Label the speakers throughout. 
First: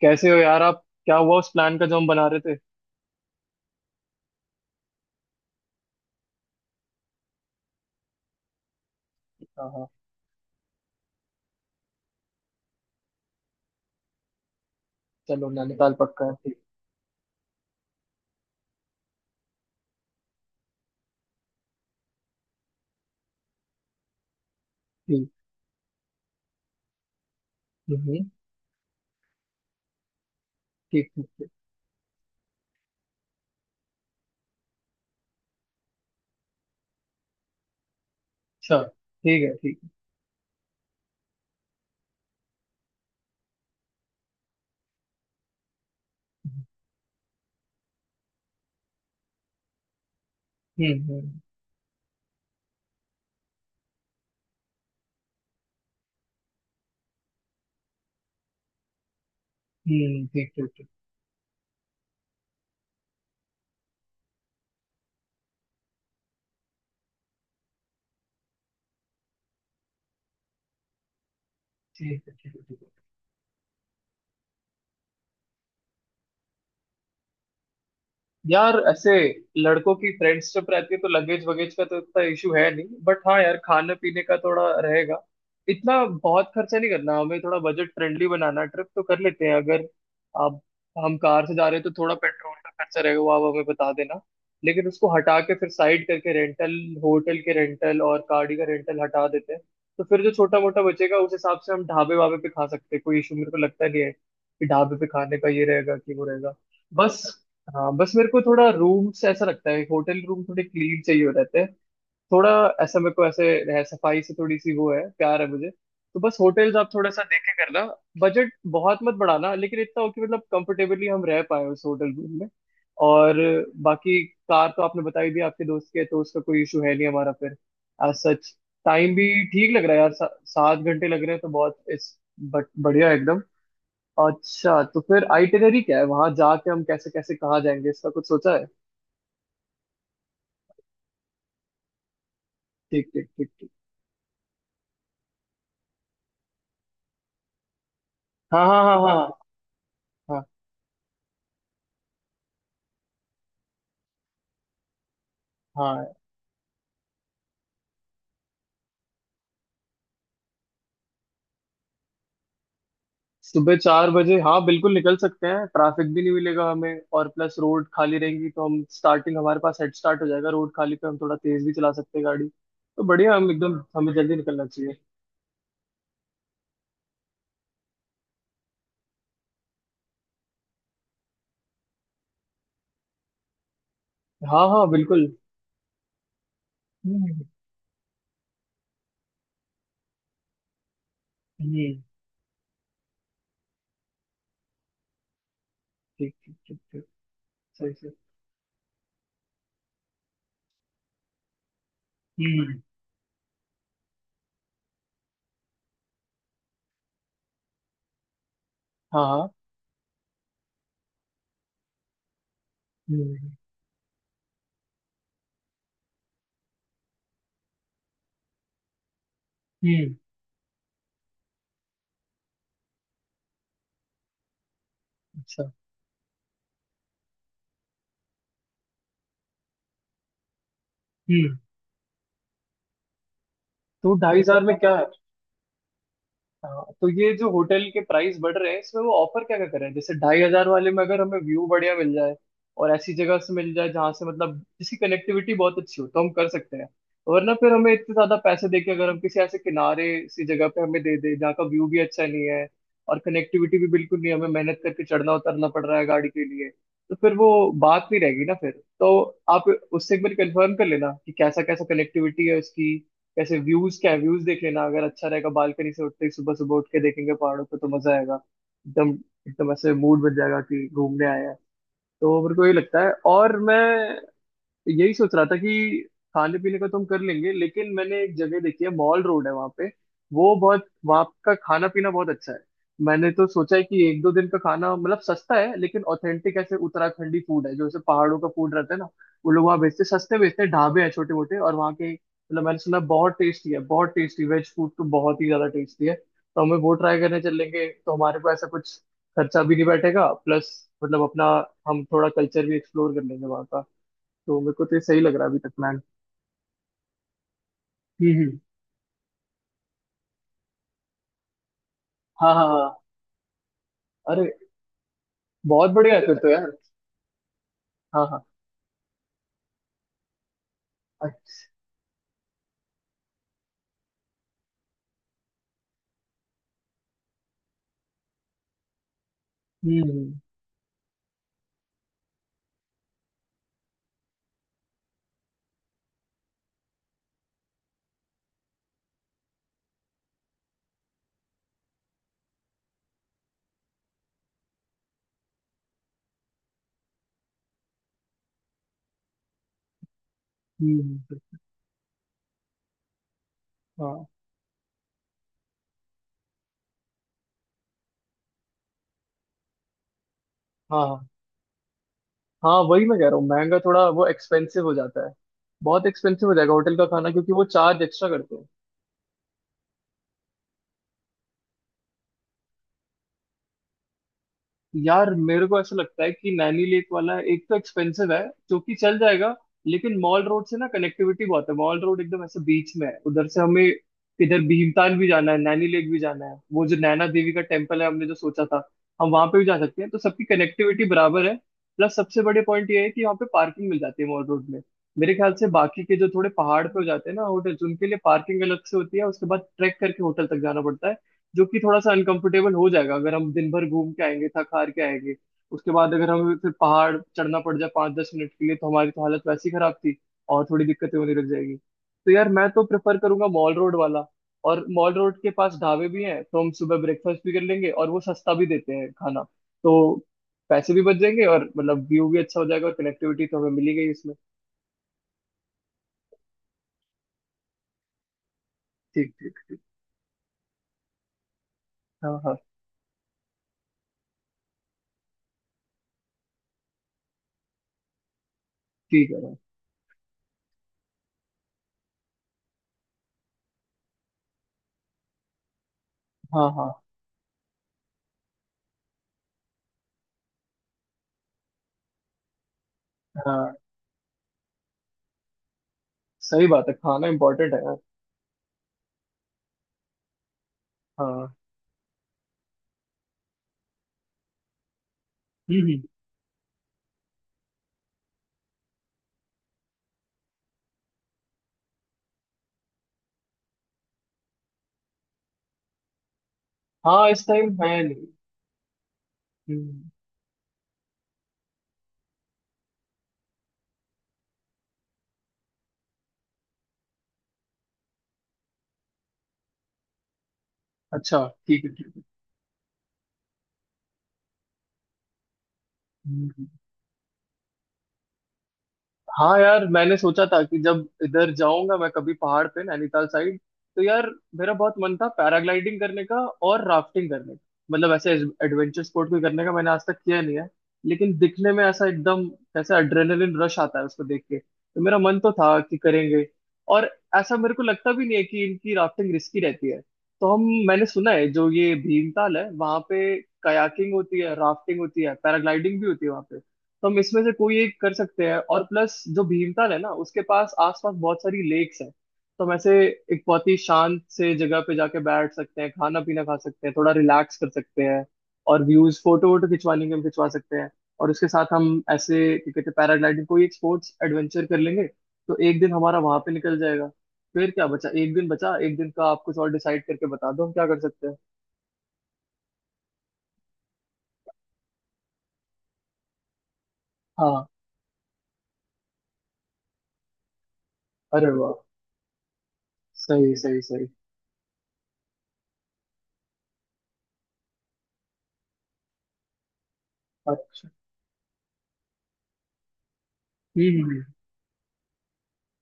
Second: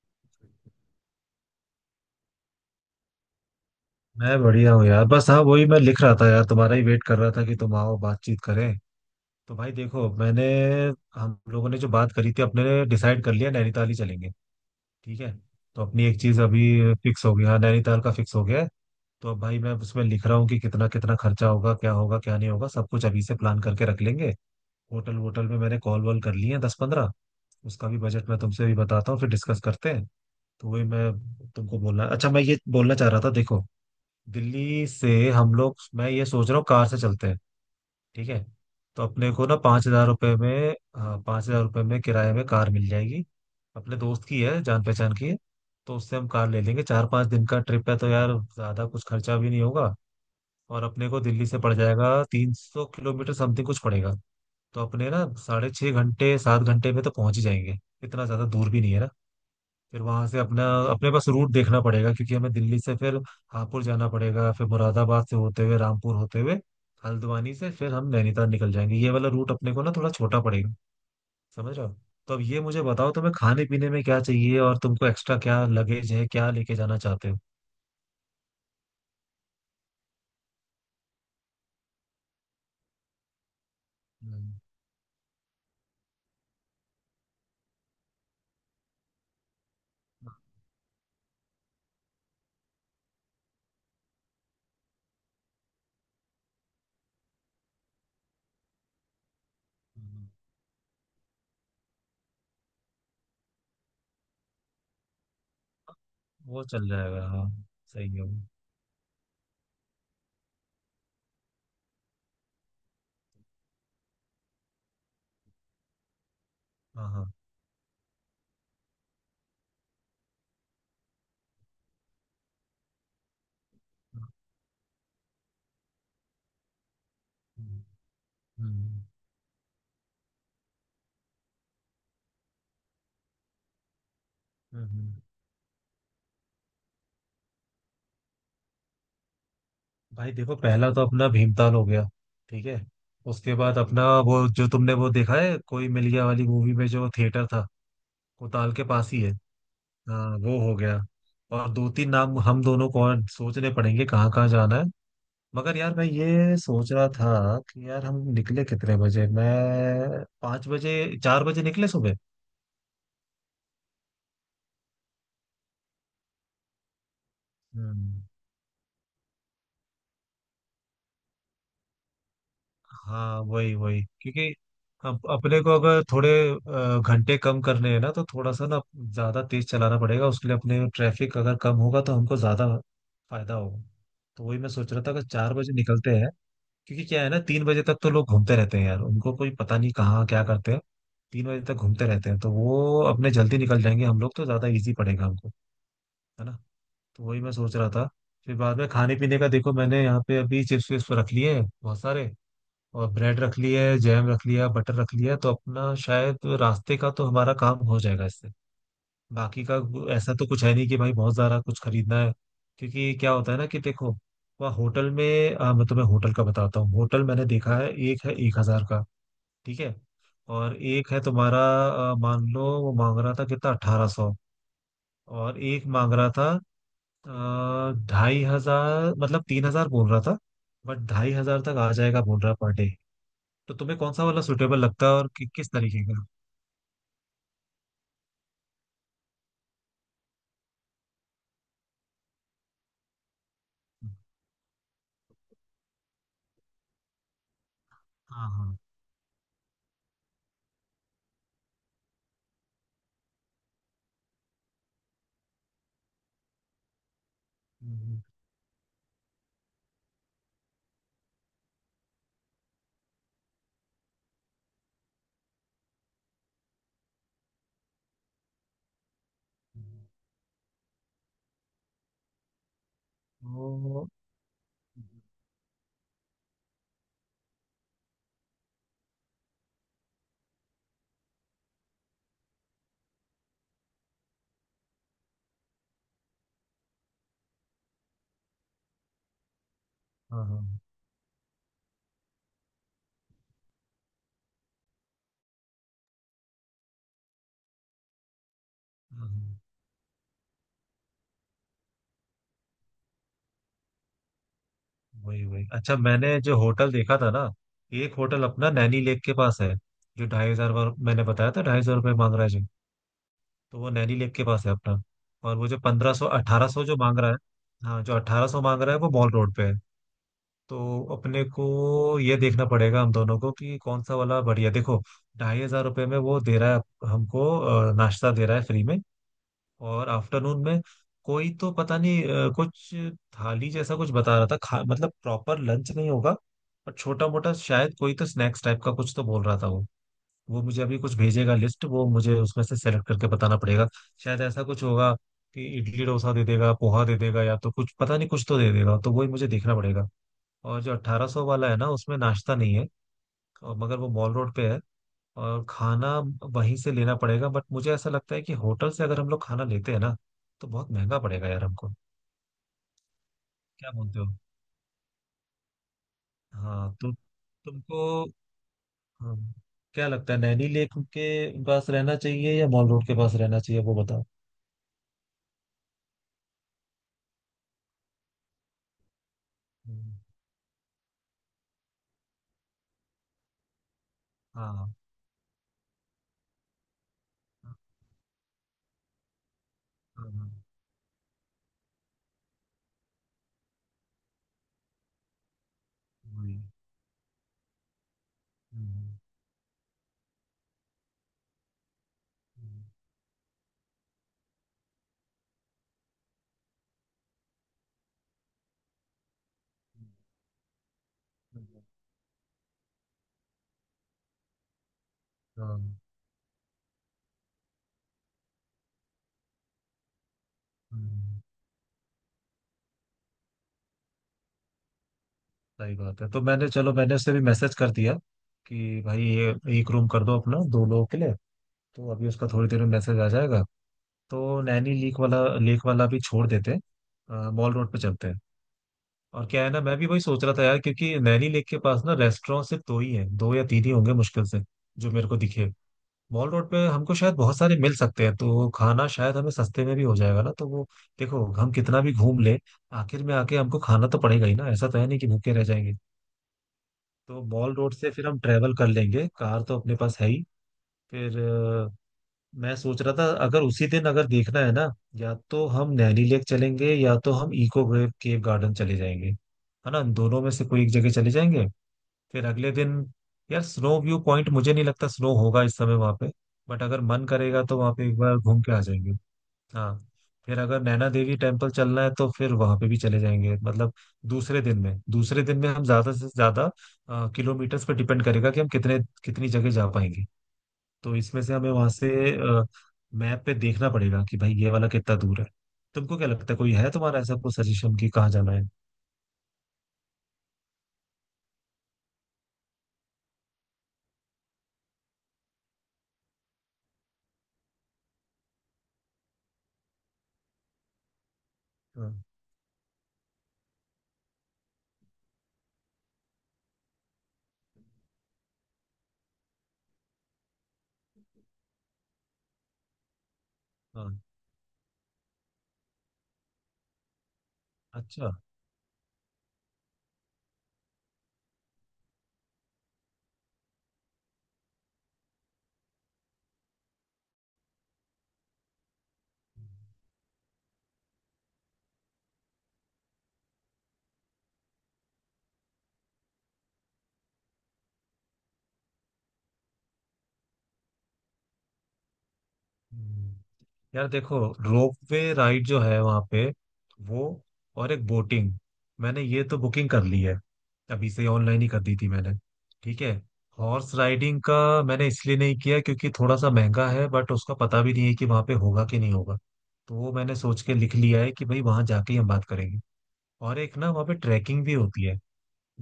Speaker 1: कैसे हो यार? आप क्या हुआ उस प्लान का जो हम बना रहे थे?
Speaker 2: मैं बढ़िया हूँ यार। बस हाँ, वही मैं लिख रहा था यार, तुम्हारा ही वेट कर रहा था कि तुम आओ, बातचीत करें। तो
Speaker 1: हाँ
Speaker 2: भाई
Speaker 1: हाँ।
Speaker 2: देखो, मैंने हम लोगों ने जो बात करी थी, अपने ने डिसाइड कर लिया नैनीताल ही चलेंगे। ठीक है।
Speaker 1: चलो
Speaker 2: तो
Speaker 1: नैनीताल
Speaker 2: अपनी एक
Speaker 1: पक्का है,
Speaker 2: चीज
Speaker 1: ठीक
Speaker 2: अभी फिक्स हो गई, हाँ नैनीताल का फिक्स हो गया है। तो अब भाई मैं उसमें लिख रहा हूँ कि कितना कितना खर्चा होगा, क्या होगा क्या नहीं होगा, सब कुछ अभी से प्लान करके रख लेंगे। होटल
Speaker 1: ठीक।
Speaker 2: वोटल में मैंने कॉल वॉल कर लिए हैं दस पंद्रह। उसका भी
Speaker 1: हम्म
Speaker 2: बजट
Speaker 1: हम्म,
Speaker 2: मैं तुमसे भी बताता हूँ, फिर डिस्कस करते हैं। तो वही
Speaker 1: ठीक
Speaker 2: मैं
Speaker 1: ठीक ठीक।
Speaker 2: तुमको बोलना, अच्छा मैं ये बोलना चाह रहा था, देखो दिल्ली से हम लोग, मैं ये सोच रहा हूँ कार से चलते हैं। ठीक है।
Speaker 1: अच्छा
Speaker 2: तो अपने
Speaker 1: ठीक
Speaker 2: को
Speaker 1: है
Speaker 2: ना
Speaker 1: ठीक
Speaker 2: पाँच
Speaker 1: है।
Speaker 2: हजार रुपये में, हाँ पाँच हजार रुपये में किराए में कार मिल जाएगी। अपने दोस्त की है, जान पहचान की है। तो उससे हम कार ले लेंगे। चार पाँच दिन का ट्रिप है, तो यार ज़्यादा कुछ खर्चा भी नहीं होगा। और अपने को
Speaker 1: हम्म।
Speaker 2: दिल्ली से पड़ जाएगा तीन सौ किलोमीटर समथिंग कुछ पड़ेगा। तो अपने ना साढ़े छः घंटे सात घंटे में तो पहुंच ही जाएंगे। इतना ज़्यादा दूर भी नहीं है ना। फिर वहां से
Speaker 1: ठीक
Speaker 2: अपना,
Speaker 1: ठीक ठीक।
Speaker 2: अपने पास रूट देखना पड़ेगा क्योंकि हमें दिल्ली से फिर हापुड़ जाना पड़ेगा, फिर मुरादाबाद से होते हुए रामपुर होते हुए हल्द्वानी से फिर हम नैनीताल निकल जाएंगे। ये वाला रूट अपने को ना थोड़ा छोटा पड़ेगा। समझ रहे हो।
Speaker 1: ठीक है
Speaker 2: तो अब
Speaker 1: ठीक
Speaker 2: ये
Speaker 1: है ठीक
Speaker 2: मुझे
Speaker 1: है।
Speaker 2: बताओ तुम्हें खाने पीने में क्या चाहिए और तुमको एक्स्ट्रा क्या लगेज है, क्या लेके जाना चाहते हो।
Speaker 1: यार ऐसे लड़कों की फ्रेंड्स ट्रिप रहती है तो लगेज वगेज का तो इतना इशू है नहीं, बट हाँ यार खाने पीने का
Speaker 2: हम्म,
Speaker 1: थोड़ा रहेगा। इतना बहुत खर्चा नहीं करना, हमें थोड़ा बजट फ्रेंडली बनाना ट्रिप तो कर लेते हैं अगर आप हम कार से जा रहे हैं तो थोड़ा पेट्रोल का खर्चा रहेगा, वो आप हमें बता देना। लेकिन उसको हटा के फिर साइड करके रेंटल होटल के रेंटल और गाड़ी का रेंटल हटा देते हैं, तो फिर
Speaker 2: हम्म।
Speaker 1: जो छोटा मोटा बचेगा उस हिसाब से हम ढाबे वाबे पे खा सकते हैं। कोई इशू मेरे को लगता नहीं है कि ढाबे पे खाने का ये रहेगा कि वो रहेगा।
Speaker 2: वो चल
Speaker 1: बस
Speaker 2: जाएगा, हाँ।
Speaker 1: हाँ
Speaker 2: सही
Speaker 1: बस
Speaker 2: है
Speaker 1: मेरे
Speaker 2: वो।
Speaker 1: को थोड़ा रूम से ऐसा लगता है होटल रूम थोड़े क्लीन चाहिए हो रहते हैं। थोड़ा ऐसा मेरे को ऐसे रह सफाई से थोड़ी सी वो है प्यार है मुझे, तो बस होटल्स आप
Speaker 2: हाँ
Speaker 1: थोड़ा सा
Speaker 2: हाँ।
Speaker 1: देखे करना। बजट बहुत मत बढ़ाना, लेकिन इतना हो कि मतलब कंफर्टेबली हम रह पाए उस होटल रूम में। और बाकी कार तो आपने बता ही दी, आपके दोस्त के तो उसका कोई इशू है नहीं हमारा। फिर
Speaker 2: हम्म
Speaker 1: एज सच
Speaker 2: हम्म।
Speaker 1: टाइम भी ठीक लग रहा है यार, 7 घंटे लग रहे हैं तो बहुत इस बट बढ़िया है। अच्छा
Speaker 2: हम्म,
Speaker 1: तो
Speaker 2: हम्म।
Speaker 1: फिर आइटिनरी क्या है? वहां जाके हम कैसे कैसे कहाँ जाएंगे, इसका कुछ सोचा है?
Speaker 2: भाई देखो, पहला तो अपना भीमताल हो गया। ठीक है।
Speaker 1: ठीक ठीक ठीक
Speaker 2: उसके
Speaker 1: ठीक।
Speaker 2: बाद अपना वो जो तुमने वो देखा है, कोई मिल गया वाली मूवी में जो थिएटर था,
Speaker 1: हाँ
Speaker 2: कोताल
Speaker 1: हाँ
Speaker 2: के
Speaker 1: हाँ
Speaker 2: पास ही है।
Speaker 1: हाँ
Speaker 2: हाँ,
Speaker 1: हाँ
Speaker 2: वो हो गया। और दो तीन नाम हम दोनों को और सोचने पड़ेंगे कहाँ कहाँ जाना है। मगर
Speaker 1: हाँ
Speaker 2: यार मैं
Speaker 1: हाँ।
Speaker 2: ये सोच रहा था कि यार हम निकले कितने बजे, मैं पाँच बजे चार बजे निकले सुबह।
Speaker 1: सुबह 4 बजे हाँ बिल्कुल निकल सकते हैं। ट्रैफिक भी नहीं मिलेगा हमें और प्लस रोड खाली
Speaker 2: हम्म।
Speaker 1: रहेंगी, तो हम स्टार्टिंग हमारे पास हेड स्टार्ट हो जाएगा। रोड खाली पे हम थोड़ा तेज भी चला सकते हैं गाड़ी, तो बढ़िया
Speaker 2: हाँ
Speaker 1: हम
Speaker 2: वही
Speaker 1: एकदम
Speaker 2: वही
Speaker 1: हमें जल्दी
Speaker 2: क्योंकि
Speaker 1: निकलना चाहिए।
Speaker 2: अपने को अगर थोड़े घंटे कम करने हैं ना, तो थोड़ा सा ना ज्यादा तेज चलाना पड़ेगा। उसके लिए अपने ट्रैफिक अगर कम होगा तो हमको ज्यादा फायदा होगा। तो वही
Speaker 1: हाँ
Speaker 2: मैं
Speaker 1: हाँ
Speaker 2: सोच रहा था कि
Speaker 1: बिल्कुल।
Speaker 2: चार बजे निकलते हैं। क्योंकि क्या है ना,
Speaker 1: हम्म
Speaker 2: तीन बजे तक तो लोग घूमते रहते हैं यार, उनको कोई पता नहीं कहाँ क्या करते हैं। तीन बजे तक
Speaker 1: हम्म,
Speaker 2: घूमते रहते हैं, तो वो अपने जल्दी निकल जाएंगे हम लोग, तो ज्यादा इजी पड़ेगा हमको।
Speaker 1: ठीक
Speaker 2: है
Speaker 1: ठीक
Speaker 2: ना।
Speaker 1: ठीक ठीक।
Speaker 2: तो वही मैं सोच रहा
Speaker 1: सही
Speaker 2: था।
Speaker 1: सही।
Speaker 2: फिर बाद में खाने पीने का देखो, मैंने यहाँ पे अभी चिप्स विप्स तो रख लिए हैं बहुत सारे।
Speaker 1: हम्म।
Speaker 2: और ब्रेड रख लिए, जैम रख लिया, बटर रख लिया, तो अपना शायद रास्ते का तो हमारा काम हो जाएगा इससे।
Speaker 1: हाँ हाँ।
Speaker 2: बाकी का ऐसा तो कुछ है नहीं कि भाई बहुत सारा कुछ खरीदना है। क्योंकि क्या
Speaker 1: हम्म
Speaker 2: होता है ना कि देखो वहाँ होटल में मैं तुम्हें होटल का बताता हूँ। होटल मैंने देखा है, एक है एक हजार का। ठीक है।
Speaker 1: हम्म।
Speaker 2: और एक है तुम्हारा, मान लो वो मांग रहा था कितना, अठारह सौ। और
Speaker 1: अच्छा।
Speaker 2: एक मांग रहा था ढाई हजार, मतलब तीन हजार बोल रहा था। बट ढाई
Speaker 1: हम्म।
Speaker 2: हजार तक आ जाएगा बोल रहा, पर डे। तो तुम्हें कौन
Speaker 1: तो
Speaker 2: सा
Speaker 1: ढाई
Speaker 2: वाला
Speaker 1: हजार में
Speaker 2: सुटेबल
Speaker 1: क्या है?
Speaker 2: लगता है और किस तरीके का।
Speaker 1: हाँ, तो ये जो होटल के प्राइस बढ़ रहे हैं, इसमें वो ऑफर क्या क्या कर रहे हैं? जैसे 2500 वाले में अगर हमें व्यू बढ़िया मिल जाए और ऐसी जगह से मिल जाए जहाँ से मतलब जिसकी कनेक्टिविटी बहुत अच्छी हो, तो हम कर सकते हैं। वरना फिर हमें इतने ज्यादा
Speaker 2: हाँ
Speaker 1: पैसे
Speaker 2: हाँ।
Speaker 1: देके अगर हम किसी ऐसे किनारे सी जगह पे हमें दे दे जहाँ का व्यू भी अच्छा नहीं है और कनेक्टिविटी भी बिल्कुल नहीं है, हमें मेहनत करके चढ़ना उतरना पड़ रहा है गाड़ी के लिए, तो फिर वो बात नहीं
Speaker 2: हम्म,
Speaker 1: रहेगी ना फिर। तो आप उससे एक बार कंफर्म कर लेना कि कैसा कैसा कनेक्टिविटी है उसकी, कैसे व्यूज क्या है व्यूज देख लेना। अगर अच्छा रहेगा बालकनी से उठते ही सुबह सुबह उठ के देखेंगे पहाड़ों पे तो मजा आएगा एकदम। एकदम ऐसे
Speaker 2: हम्म।
Speaker 1: मूड बन जाएगा कि घूमने आए हैं। तो मेरे को ये लगता है और
Speaker 2: वो।
Speaker 1: मैं यही सोच रहा था कि खाने पीने का तो हम कर लेंगे, लेकिन मैंने एक जगह देखी है मॉल रोड है वहाँ पे। वो बहुत वहाँ का खाना पीना बहुत अच्छा है। मैंने तो सोचा है कि 1 2 दिन का खाना मतलब सस्ता है लेकिन ऑथेंटिक ऐसे उत्तराखंडी फूड है, जो ऐसे पहाड़ों का फूड रहता है ना। वो लोग वहाँ बेचते सस्ते
Speaker 2: हाँ
Speaker 1: बेचते हैं,
Speaker 2: हाँ।
Speaker 1: ढाबे हैं छोटे मोटे, और वहाँ के मतलब मैंने सुना बहुत टेस्टी है, बहुत टेस्टी वेज फूड तो बहुत ही ज्यादा टेस्टी है, तो हमें वो ट्राई करने चलेंगे तो हमारे को ऐसा कुछ
Speaker 2: हम्म।
Speaker 1: खर्चा भी नहीं बैठेगा। प्लस मतलब अपना हम थोड़ा कल्चर भी एक्सप्लोर कर लेंगे वहाँ का। तो मेरे को तो ये सही लग रहा
Speaker 2: वही
Speaker 1: है अभी
Speaker 2: वही
Speaker 1: तक
Speaker 2: अच्छा,
Speaker 1: प्लान।
Speaker 2: मैंने जो होटल देखा था ना, एक होटल
Speaker 1: हम्म।
Speaker 2: अपना नैनी लेक के पास है, जो ढाई हजार मैंने बताया था ढाई सौ रुपये मांग रहा है
Speaker 1: हाँ हाँ
Speaker 2: जो।
Speaker 1: हाँ।
Speaker 2: तो वो नैनी लेक के
Speaker 1: अरे
Speaker 2: पास है अपना। और वो जो
Speaker 1: बहुत
Speaker 2: पंद्रह
Speaker 1: बढ़िया है
Speaker 2: सौ
Speaker 1: फिर तो
Speaker 2: अठारह
Speaker 1: यार।
Speaker 2: सौ जो मांग रहा है, हाँ जो
Speaker 1: हाँ हाँ।
Speaker 2: अठारह सौ मांग रहा है वो मॉल रोड पे है। तो अपने
Speaker 1: अच्छा,
Speaker 2: को ये देखना पड़ेगा हम दोनों को कि कौन सा वाला बढ़िया। देखो, ढाई हजार रुपये में वो दे रहा है हमको, नाश्ता दे रहा है फ्री में। और
Speaker 1: हम्म
Speaker 2: आफ्टरनून में कोई तो पता नहीं, कुछ थाली जैसा कुछ बता रहा था, खा मतलब प्रॉपर लंच नहीं होगा। पर छोटा मोटा शायद कोई तो स्नैक्स टाइप का कुछ तो बोल रहा था वो। वो मुझे अभी कुछ भेजेगा लिस्ट, वो मुझे उसमें से सेलेक्ट करके बताना पड़ेगा। शायद ऐसा कुछ होगा कि इडली डोसा दे देगा, पोहा दे देगा, या तो कुछ पता नहीं कुछ तो दे देगा, तो वही मुझे देखना पड़ेगा। और जो
Speaker 1: हम्म।
Speaker 2: 1800 वाला है ना, उसमें नाश्ता नहीं है। और मगर वो
Speaker 1: हाँ
Speaker 2: मॉल रोड पे है। और खाना वहीं से लेना पड़ेगा, बट मुझे ऐसा लगता है कि होटल से अगर हम लोग खाना लेते हैं ना, तो बहुत
Speaker 1: हाँ
Speaker 2: महंगा
Speaker 1: हाँ।
Speaker 2: पड़ेगा यार हमको।
Speaker 1: हाँ वही मैं कह रहा हूँ, महंगा
Speaker 2: क्या
Speaker 1: थोड़ा
Speaker 2: बोलते
Speaker 1: वो
Speaker 2: हो।
Speaker 1: एक्सपेंसिव हो जाता है। बहुत एक्सपेंसिव हो जाएगा
Speaker 2: हाँ
Speaker 1: होटल का
Speaker 2: तो
Speaker 1: खाना, क्योंकि वो चार्ज
Speaker 2: तुमको,
Speaker 1: एक्स्ट्रा करते हैं।
Speaker 2: हाँ, क्या लगता है, नैनी लेक के पास रहना चाहिए या मॉल रोड के पास रहना चाहिए वो बताओ।
Speaker 1: यार मेरे को ऐसा लगता है कि नैनी लेक वाला एक तो एक्सपेंसिव है, जो कि चल जाएगा।
Speaker 2: हम्म,
Speaker 1: लेकिन मॉल रोड से ना कनेक्टिविटी बहुत है। मॉल रोड एकदम ऐसे बीच में है, उधर से हमें इधर
Speaker 2: हाँ
Speaker 1: भीमताल भी जाना है, नैनी लेक भी जाना है, वो जो नैना देवी का
Speaker 2: हाँ
Speaker 1: टेम्पल है हमने जो सोचा था हम वहां पे भी जा सकते हैं, तो
Speaker 2: हाँ,
Speaker 1: सबकी
Speaker 2: हाँ,
Speaker 1: कनेक्टिविटी बराबर है। प्लस सबसे बड़े पॉइंट ये है कि वहाँ पे पार्किंग मिल जाती है मॉल रोड में। मेरे ख्याल से बाकी के जो थोड़े
Speaker 2: वही।
Speaker 1: पहाड़ पे हो जाते हैं ना होटल्स, उनके लिए पार्किंग अलग से
Speaker 2: हम्म,
Speaker 1: होती है, उसके बाद ट्रैक करके होटल तक जाना पड़ता है, जो कि थोड़ा सा अनकंफर्टेबल
Speaker 2: हम्म,
Speaker 1: हो जाएगा अगर हम दिन भर घूम के आएंगे थक हार के आएंगे। उसके बाद अगर हमें फिर पहाड़ चढ़ना पड़ जाए 5 10 मिनट के लिए, तो हमारी तो हालत वैसी खराब थी। और थोड़ी दिक्कतें होने लग
Speaker 2: हम्म,
Speaker 1: जाएगी
Speaker 2: हम्म,
Speaker 1: तो यार मैं तो प्रेफर करूंगा मॉल रोड वाला। और मॉल रोड के पास
Speaker 2: हाँ,
Speaker 1: ढाबे भी हैं तो हम सुबह ब्रेकफास्ट भी कर लेंगे और वो सस्ता भी देते हैं खाना। तो पैसे भी बच
Speaker 2: हम्म।
Speaker 1: जाएंगे और मतलब व्यू भी अच्छा हो जाएगा और कनेक्टिविटी तो हमें मिली गई इसमें।
Speaker 2: सही बात है। तो मैंने, चलो मैंने उसे भी मैसेज कर दिया कि भाई
Speaker 1: ठीक
Speaker 2: ये
Speaker 1: ठीक ठीक।
Speaker 2: एक रूम कर दो अपना दो लोगों के लिए। तो अभी
Speaker 1: हाँ
Speaker 2: उसका
Speaker 1: हाँ।
Speaker 2: थोड़ी देर में मैसेज आ जाएगा। तो नैनी लेक वाला, भी छोड़ देते हैं, मॉल रोड पे चलते हैं।
Speaker 1: ठीक है
Speaker 2: और
Speaker 1: भाई।
Speaker 2: क्या है ना, मैं भी वही सोच रहा था यार, क्योंकि नैनी लेक के पास ना रेस्टोरेंट सिर्फ दो ही हैं, दो या तीन ही होंगे मुश्किल से जो मेरे को दिखे। मॉल
Speaker 1: हाँ
Speaker 2: रोड पे
Speaker 1: हाँ
Speaker 2: हमको शायद बहुत सारे मिल सकते हैं, तो खाना शायद हमें सस्ते में भी हो जाएगा ना, तो वो देखो, हम कितना भी घूम ले आखिर में आके
Speaker 1: हाँ।
Speaker 2: हमको खाना तो पड़ेगा ही ना, ऐसा तो है नहीं कि भूखे रह जाएंगे।
Speaker 1: सही बात है, खाना
Speaker 2: तो
Speaker 1: इम्पोर्टेंट
Speaker 2: मॉल
Speaker 1: है
Speaker 2: रोड
Speaker 1: यार।
Speaker 2: से फिर हम ट्रेवल कर लेंगे, कार तो अपने पास है ही। फिर
Speaker 1: हाँ।
Speaker 2: मैं सोच रहा था अगर उसी दिन अगर देखना है ना, या तो हम
Speaker 1: हम्म।
Speaker 2: नैनी लेक चलेंगे या तो हम इको केव गार्डन चले जाएंगे। है ना, दोनों में से कोई एक जगह चले जाएंगे। फिर अगले दिन, यार स्नो व्यू पॉइंट मुझे नहीं लगता स्नो होगा इस समय वहां पे। बट अगर मन
Speaker 1: हाँ इस
Speaker 2: करेगा
Speaker 1: टाइम
Speaker 2: तो
Speaker 1: है
Speaker 2: वहां पे एक
Speaker 1: नहीं।
Speaker 2: बार घूम के आ जाएंगे। हाँ।
Speaker 1: हम्म,
Speaker 2: फिर अगर नैना देवी टेम्पल चलना है तो फिर वहां पे भी चले जाएंगे। मतलब दूसरे दिन में, हम ज्यादा से ज्यादा किलोमीटर्स पे डिपेंड करेगा कि हम कितने, कितनी जगह जा पाएंगे। तो इसमें
Speaker 1: अच्छा
Speaker 2: से हमें
Speaker 1: ठीक
Speaker 2: वहां
Speaker 1: है
Speaker 2: से
Speaker 1: ठीक है।
Speaker 2: मैप पे देखना पड़ेगा कि भाई ये वाला कितना दूर है। तुमको क्या
Speaker 1: हम्म,
Speaker 2: लगता है,
Speaker 1: हम्म।
Speaker 2: कोई है तुम्हारा ऐसा कोई सजेशन कि कहाँ जाना है।
Speaker 1: हाँ यार मैंने सोचा था कि जब इधर जाऊंगा मैं कभी पहाड़ पे नैनीताल साइड, तो यार मेरा बहुत मन था पैराग्लाइडिंग करने का और राफ्टिंग करने का। मतलब ऐसे एडवेंचर स्पोर्ट कोई करने का मैंने आज तक किया नहीं है। लेकिन दिखने में ऐसा
Speaker 2: हाँ
Speaker 1: एकदम ऐसा एड्रेनलिन रश आता है उसको देख के, तो मेरा मन तो था कि करेंगे। और ऐसा मेरे को लगता भी नहीं है कि इनकी राफ्टिंग रिस्की रहती है। तो हम मैंने सुना है जो ये भीमताल है वहां पे कयाकिंग
Speaker 2: हाँ।
Speaker 1: होती है, राफ्टिंग होती है, पैराग्लाइडिंग भी होती है वहां पे। तो हम इसमें से कोई एक कर
Speaker 2: अच्छा।
Speaker 1: सकते हैं। और प्लस जो भीमताल है ना उसके पास आसपास बहुत सारी लेक्स हैं, तो हम ऐसे एक बहुत ही शांत से जगह पे जाके बैठ सकते हैं, खाना पीना खा सकते हैं, थोड़ा रिलैक्स कर सकते हैं और व्यूज फोटो वोटो खिंचवाने के हम खिंचवा सकते हैं। और उसके साथ हम ऐसे क्या कहते हैं पैराग्लाइडिंग कोई एक स्पोर्ट्स एडवेंचर कर लेंगे, तो एक दिन हमारा वहां पे निकल जाएगा। फिर क्या बचा, एक दिन बचा, एक दिन का आप कुछ और डिसाइड करके बता दो हम क्या कर सकते हैं।
Speaker 2: हम्म। यार देखो रोपवे राइड जो है वहां पे, वो
Speaker 1: हाँ।
Speaker 2: और एक बोटिंग, मैंने ये तो बुकिंग कर ली है, अभी से
Speaker 1: अरे
Speaker 2: ऑनलाइन ही
Speaker 1: वाह।
Speaker 2: कर दी थी मैंने। ठीक है।
Speaker 1: सही सही
Speaker 2: हॉर्स
Speaker 1: सही।
Speaker 2: राइडिंग का मैंने इसलिए नहीं किया क्योंकि थोड़ा सा महंगा है, बट उसका पता भी नहीं है कि वहां पे होगा कि नहीं होगा। तो वो मैंने सोच के
Speaker 1: अच्छा।
Speaker 2: लिख लिया है कि भाई वहां जाके ही हम बात करेंगे। और एक ना वहाँ पे
Speaker 1: हम्म।
Speaker 2: ट्रैकिंग भी होती है।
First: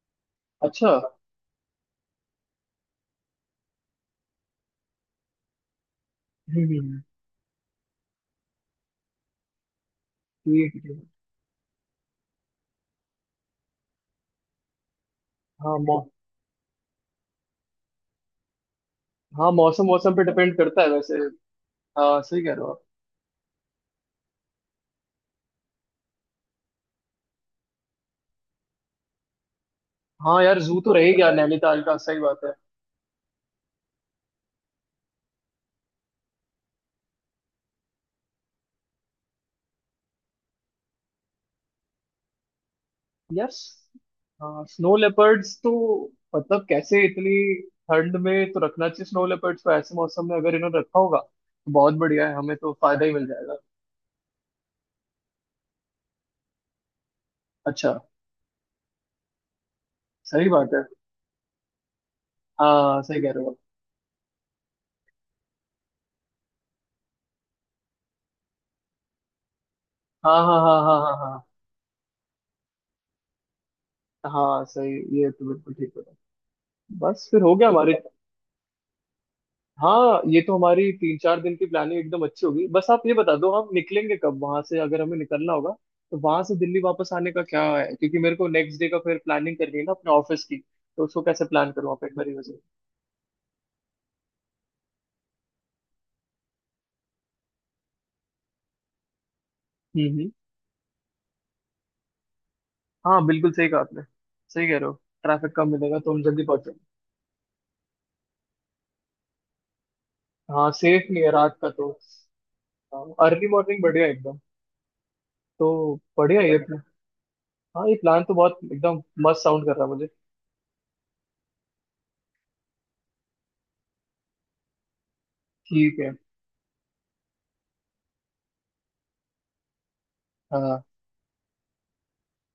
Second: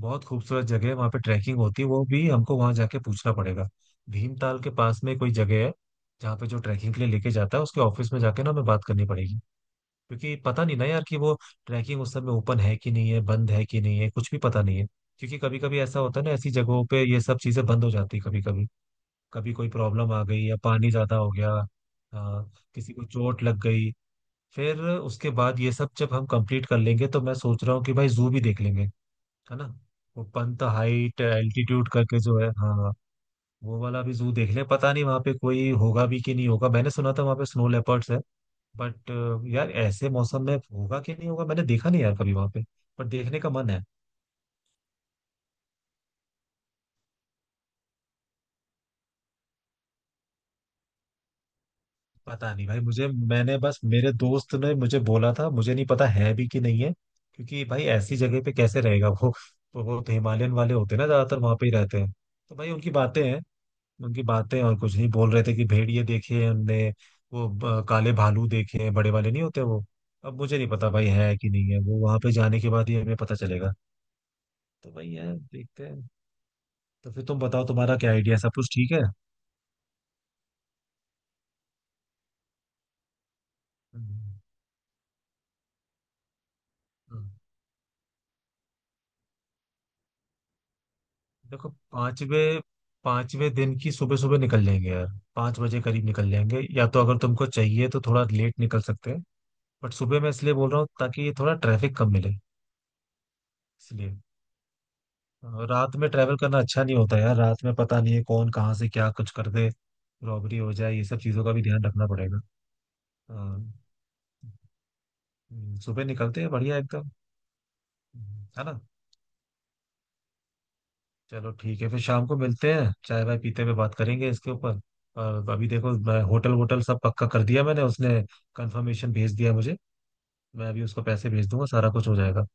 Speaker 2: बहुत खूबसूरत जगह
Speaker 1: अच्छा।
Speaker 2: है, वहाँ पे ट्रैकिंग होती है, वो भी हमको वहाँ जाके पूछना पड़ेगा। भीमताल के पास में कोई जगह है जहाँ पे जो
Speaker 1: हम्म
Speaker 2: ट्रैकिंग
Speaker 1: हम्म,
Speaker 2: के लिए लेके जाता है, उसके ऑफिस में जाके ना हमें बात करनी पड़ेगी। क्योंकि
Speaker 1: ठीक
Speaker 2: पता नहीं
Speaker 1: है
Speaker 2: ना
Speaker 1: ठीक है।
Speaker 2: यार कि वो ट्रैकिंग उस समय ओपन है कि नहीं है, बंद है कि नहीं है, कुछ भी पता नहीं है। क्योंकि कभी
Speaker 1: हाँ
Speaker 2: कभी ऐसा
Speaker 1: मौ,
Speaker 2: होता है ना, ऐसी जगहों पे ये सब चीजें बंद हो जाती है कभी कभी।
Speaker 1: हाँ
Speaker 2: कभी कोई
Speaker 1: मौसम
Speaker 2: प्रॉब्लम
Speaker 1: मौसम
Speaker 2: आ
Speaker 1: पे
Speaker 2: गई
Speaker 1: डिपेंड
Speaker 2: या
Speaker 1: करता है
Speaker 2: पानी ज्यादा
Speaker 1: वैसे।
Speaker 2: हो गया।
Speaker 1: हाँ सही
Speaker 2: हाँ,
Speaker 1: कह रहे हो आप।
Speaker 2: किसी को चोट लग गई। फिर उसके बाद ये सब जब हम कंप्लीट कर लेंगे तो मैं सोच रहा हूँ कि भाई जू भी देख लेंगे। है ना।
Speaker 1: हाँ
Speaker 2: ऊपर
Speaker 1: यार
Speaker 2: तो
Speaker 1: जू तो
Speaker 2: हाइट
Speaker 1: रहेगा यार नैनीताल
Speaker 2: एल्टीट्यूड
Speaker 1: का, सही
Speaker 2: करके जो
Speaker 1: बात
Speaker 2: है,
Speaker 1: है।
Speaker 2: हाँ हाँ, वो वाला भी जू देख ले। पता नहीं वहाँ पे कोई होगा भी कि नहीं होगा, मैंने सुना था वहाँ पे स्नो लेपर्ड्स है। बट यार ऐसे मौसम में होगा कि नहीं होगा, मैंने देखा नहीं यार कभी वहाँ पे। पर देखने
Speaker 1: यार
Speaker 2: का मन है।
Speaker 1: हाँ स्नो लेपर्ड्स तो मतलब कैसे इतनी ठंड में तो रखना चाहिए स्नो लेपर्ड्स को। ऐसे मौसम में अगर इन्होंने रखा होगा तो बहुत बढ़िया है,
Speaker 2: पता
Speaker 1: हमें
Speaker 2: नहीं
Speaker 1: तो
Speaker 2: भाई
Speaker 1: फायदा
Speaker 2: मुझे,
Speaker 1: ही मिल
Speaker 2: मैंने
Speaker 1: जाएगा।
Speaker 2: बस, मेरे दोस्त ने मुझे बोला था, मुझे नहीं पता है भी कि नहीं है। क्योंकि भाई
Speaker 1: अच्छा।
Speaker 2: ऐसी जगह पे कैसे रहेगा वो। तो वो तो
Speaker 1: सही
Speaker 2: हिमालयन
Speaker 1: बात
Speaker 2: वाले
Speaker 1: है।
Speaker 2: होते हैं ना, ज्यादातर वहाँ पे ही रहते हैं। तो भाई उनकी
Speaker 1: हाँ सही
Speaker 2: बातें
Speaker 1: कह
Speaker 2: हैं।
Speaker 1: रहे हो आप।
Speaker 2: उनकी बातें, और कुछ नहीं, बोल रहे थे कि भेड़िए देखे हैं उनने। वो काले भालू देखे हैं, बड़े वाले नहीं होते वो।
Speaker 1: हाँ
Speaker 2: अब
Speaker 1: हाँ
Speaker 2: मुझे नहीं
Speaker 1: हाँ
Speaker 2: पता भाई
Speaker 1: हाँ
Speaker 2: है
Speaker 1: हाँ।
Speaker 2: कि नहीं है, वो वहां पे जाने के बाद ही हमें पता चलेगा।
Speaker 1: हाँ हाँ
Speaker 2: तो
Speaker 1: सही।
Speaker 2: वही
Speaker 1: ये
Speaker 2: है,
Speaker 1: तो बिल्कुल
Speaker 2: देखते
Speaker 1: ठीक
Speaker 2: हैं।
Speaker 1: है।
Speaker 2: तो फिर
Speaker 1: बस
Speaker 2: तुम
Speaker 1: फिर हो
Speaker 2: बताओ
Speaker 1: गया हमारे।
Speaker 2: तुम्हारा क्या आइडिया है? सब कुछ ठीक है।
Speaker 1: हाँ ये तो हमारी 3 4 दिन की प्लानिंग एकदम अच्छी होगी। बस आप ये बता दो हम निकलेंगे कब
Speaker 2: हम्म,
Speaker 1: वहां से, अगर हमें निकलना होगा तो वहां से दिल्ली वापस
Speaker 2: हम्म।
Speaker 1: आने का क्या है, क्योंकि मेरे को नेक्स्ट डे का फिर प्लानिंग करनी है ना अपने ऑफिस की। तो उसको कैसे
Speaker 2: देखो,
Speaker 1: प्लान करूँ, आप एक बार ही
Speaker 2: पांचवे
Speaker 1: मुझे।
Speaker 2: पांचवे दिन की सुबह सुबह निकल जाएंगे यार। पांच बजे करीब निकल जाएंगे, या तो अगर तुमको चाहिए तो थोड़ा लेट निकल सकते हैं। बट
Speaker 1: हम्म
Speaker 2: सुबह
Speaker 1: हम्म।
Speaker 2: मैं इसलिए बोल रहा हूँ ताकि ये थोड़ा ट्रैफिक कम मिले।
Speaker 1: हाँ बिल्कुल सही कहा आपने।
Speaker 2: इसलिए
Speaker 1: सही कह रहे हो। ट्रैफिक कम
Speaker 2: रात
Speaker 1: मिलेगा
Speaker 2: में
Speaker 1: तो हम
Speaker 2: ट्रैवल
Speaker 1: जल्दी
Speaker 2: करना
Speaker 1: पहुंचेंगे।
Speaker 2: अच्छा नहीं होता यार, रात में पता नहीं है कौन कहाँ से क्या कुछ कर दे, रॉबरी
Speaker 1: हाँ
Speaker 2: हो जाए, ये
Speaker 1: सेफ
Speaker 2: सब
Speaker 1: नहीं है
Speaker 2: चीजों का
Speaker 1: रात
Speaker 2: भी
Speaker 1: का
Speaker 2: ध्यान
Speaker 1: तो।
Speaker 2: रखना पड़ेगा।
Speaker 1: अर्ली
Speaker 2: हाँ,
Speaker 1: मॉर्निंग बढ़िया एकदम। तो
Speaker 2: सुबह
Speaker 1: बढ़िया
Speaker 2: निकलते
Speaker 1: है
Speaker 2: हैं
Speaker 1: ये
Speaker 2: बढ़िया एकदम।
Speaker 1: हाँ ये प्लान तो बहुत
Speaker 2: है ना।
Speaker 1: एकदम मस्त साउंड कर रहा है मुझे।
Speaker 2: चलो ठीक है, फिर शाम को मिलते हैं, चाय वाय पीते हुए बात करेंगे इसके ऊपर। और अभी देखो,
Speaker 1: ठीक है।
Speaker 2: मैं होटल वोटल सब पक्का कर दिया, मैंने उसने कंफर्मेशन भेज दिया मुझे। मैं
Speaker 1: हाँ
Speaker 2: अभी उसको पैसे भेज दूंगा, सारा कुछ हो जाएगा।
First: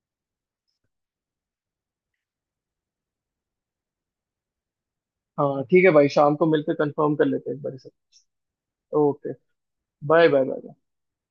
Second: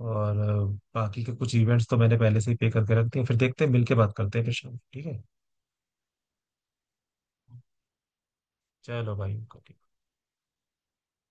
Speaker 2: और बाकी के कुछ इवेंट्स तो मैंने पहले से ही पे करके रख दिए, फिर देखते हैं मिल के बात करते हैं फिर शाम को, ठीक है।
Speaker 1: हाँ ठीक है भाई, शाम को मिलकर कंफर्म कर लेते हैं एक बार इसे।
Speaker 2: चलो
Speaker 1: ओके।
Speaker 2: भाई okay.
Speaker 1: Bye bye bye.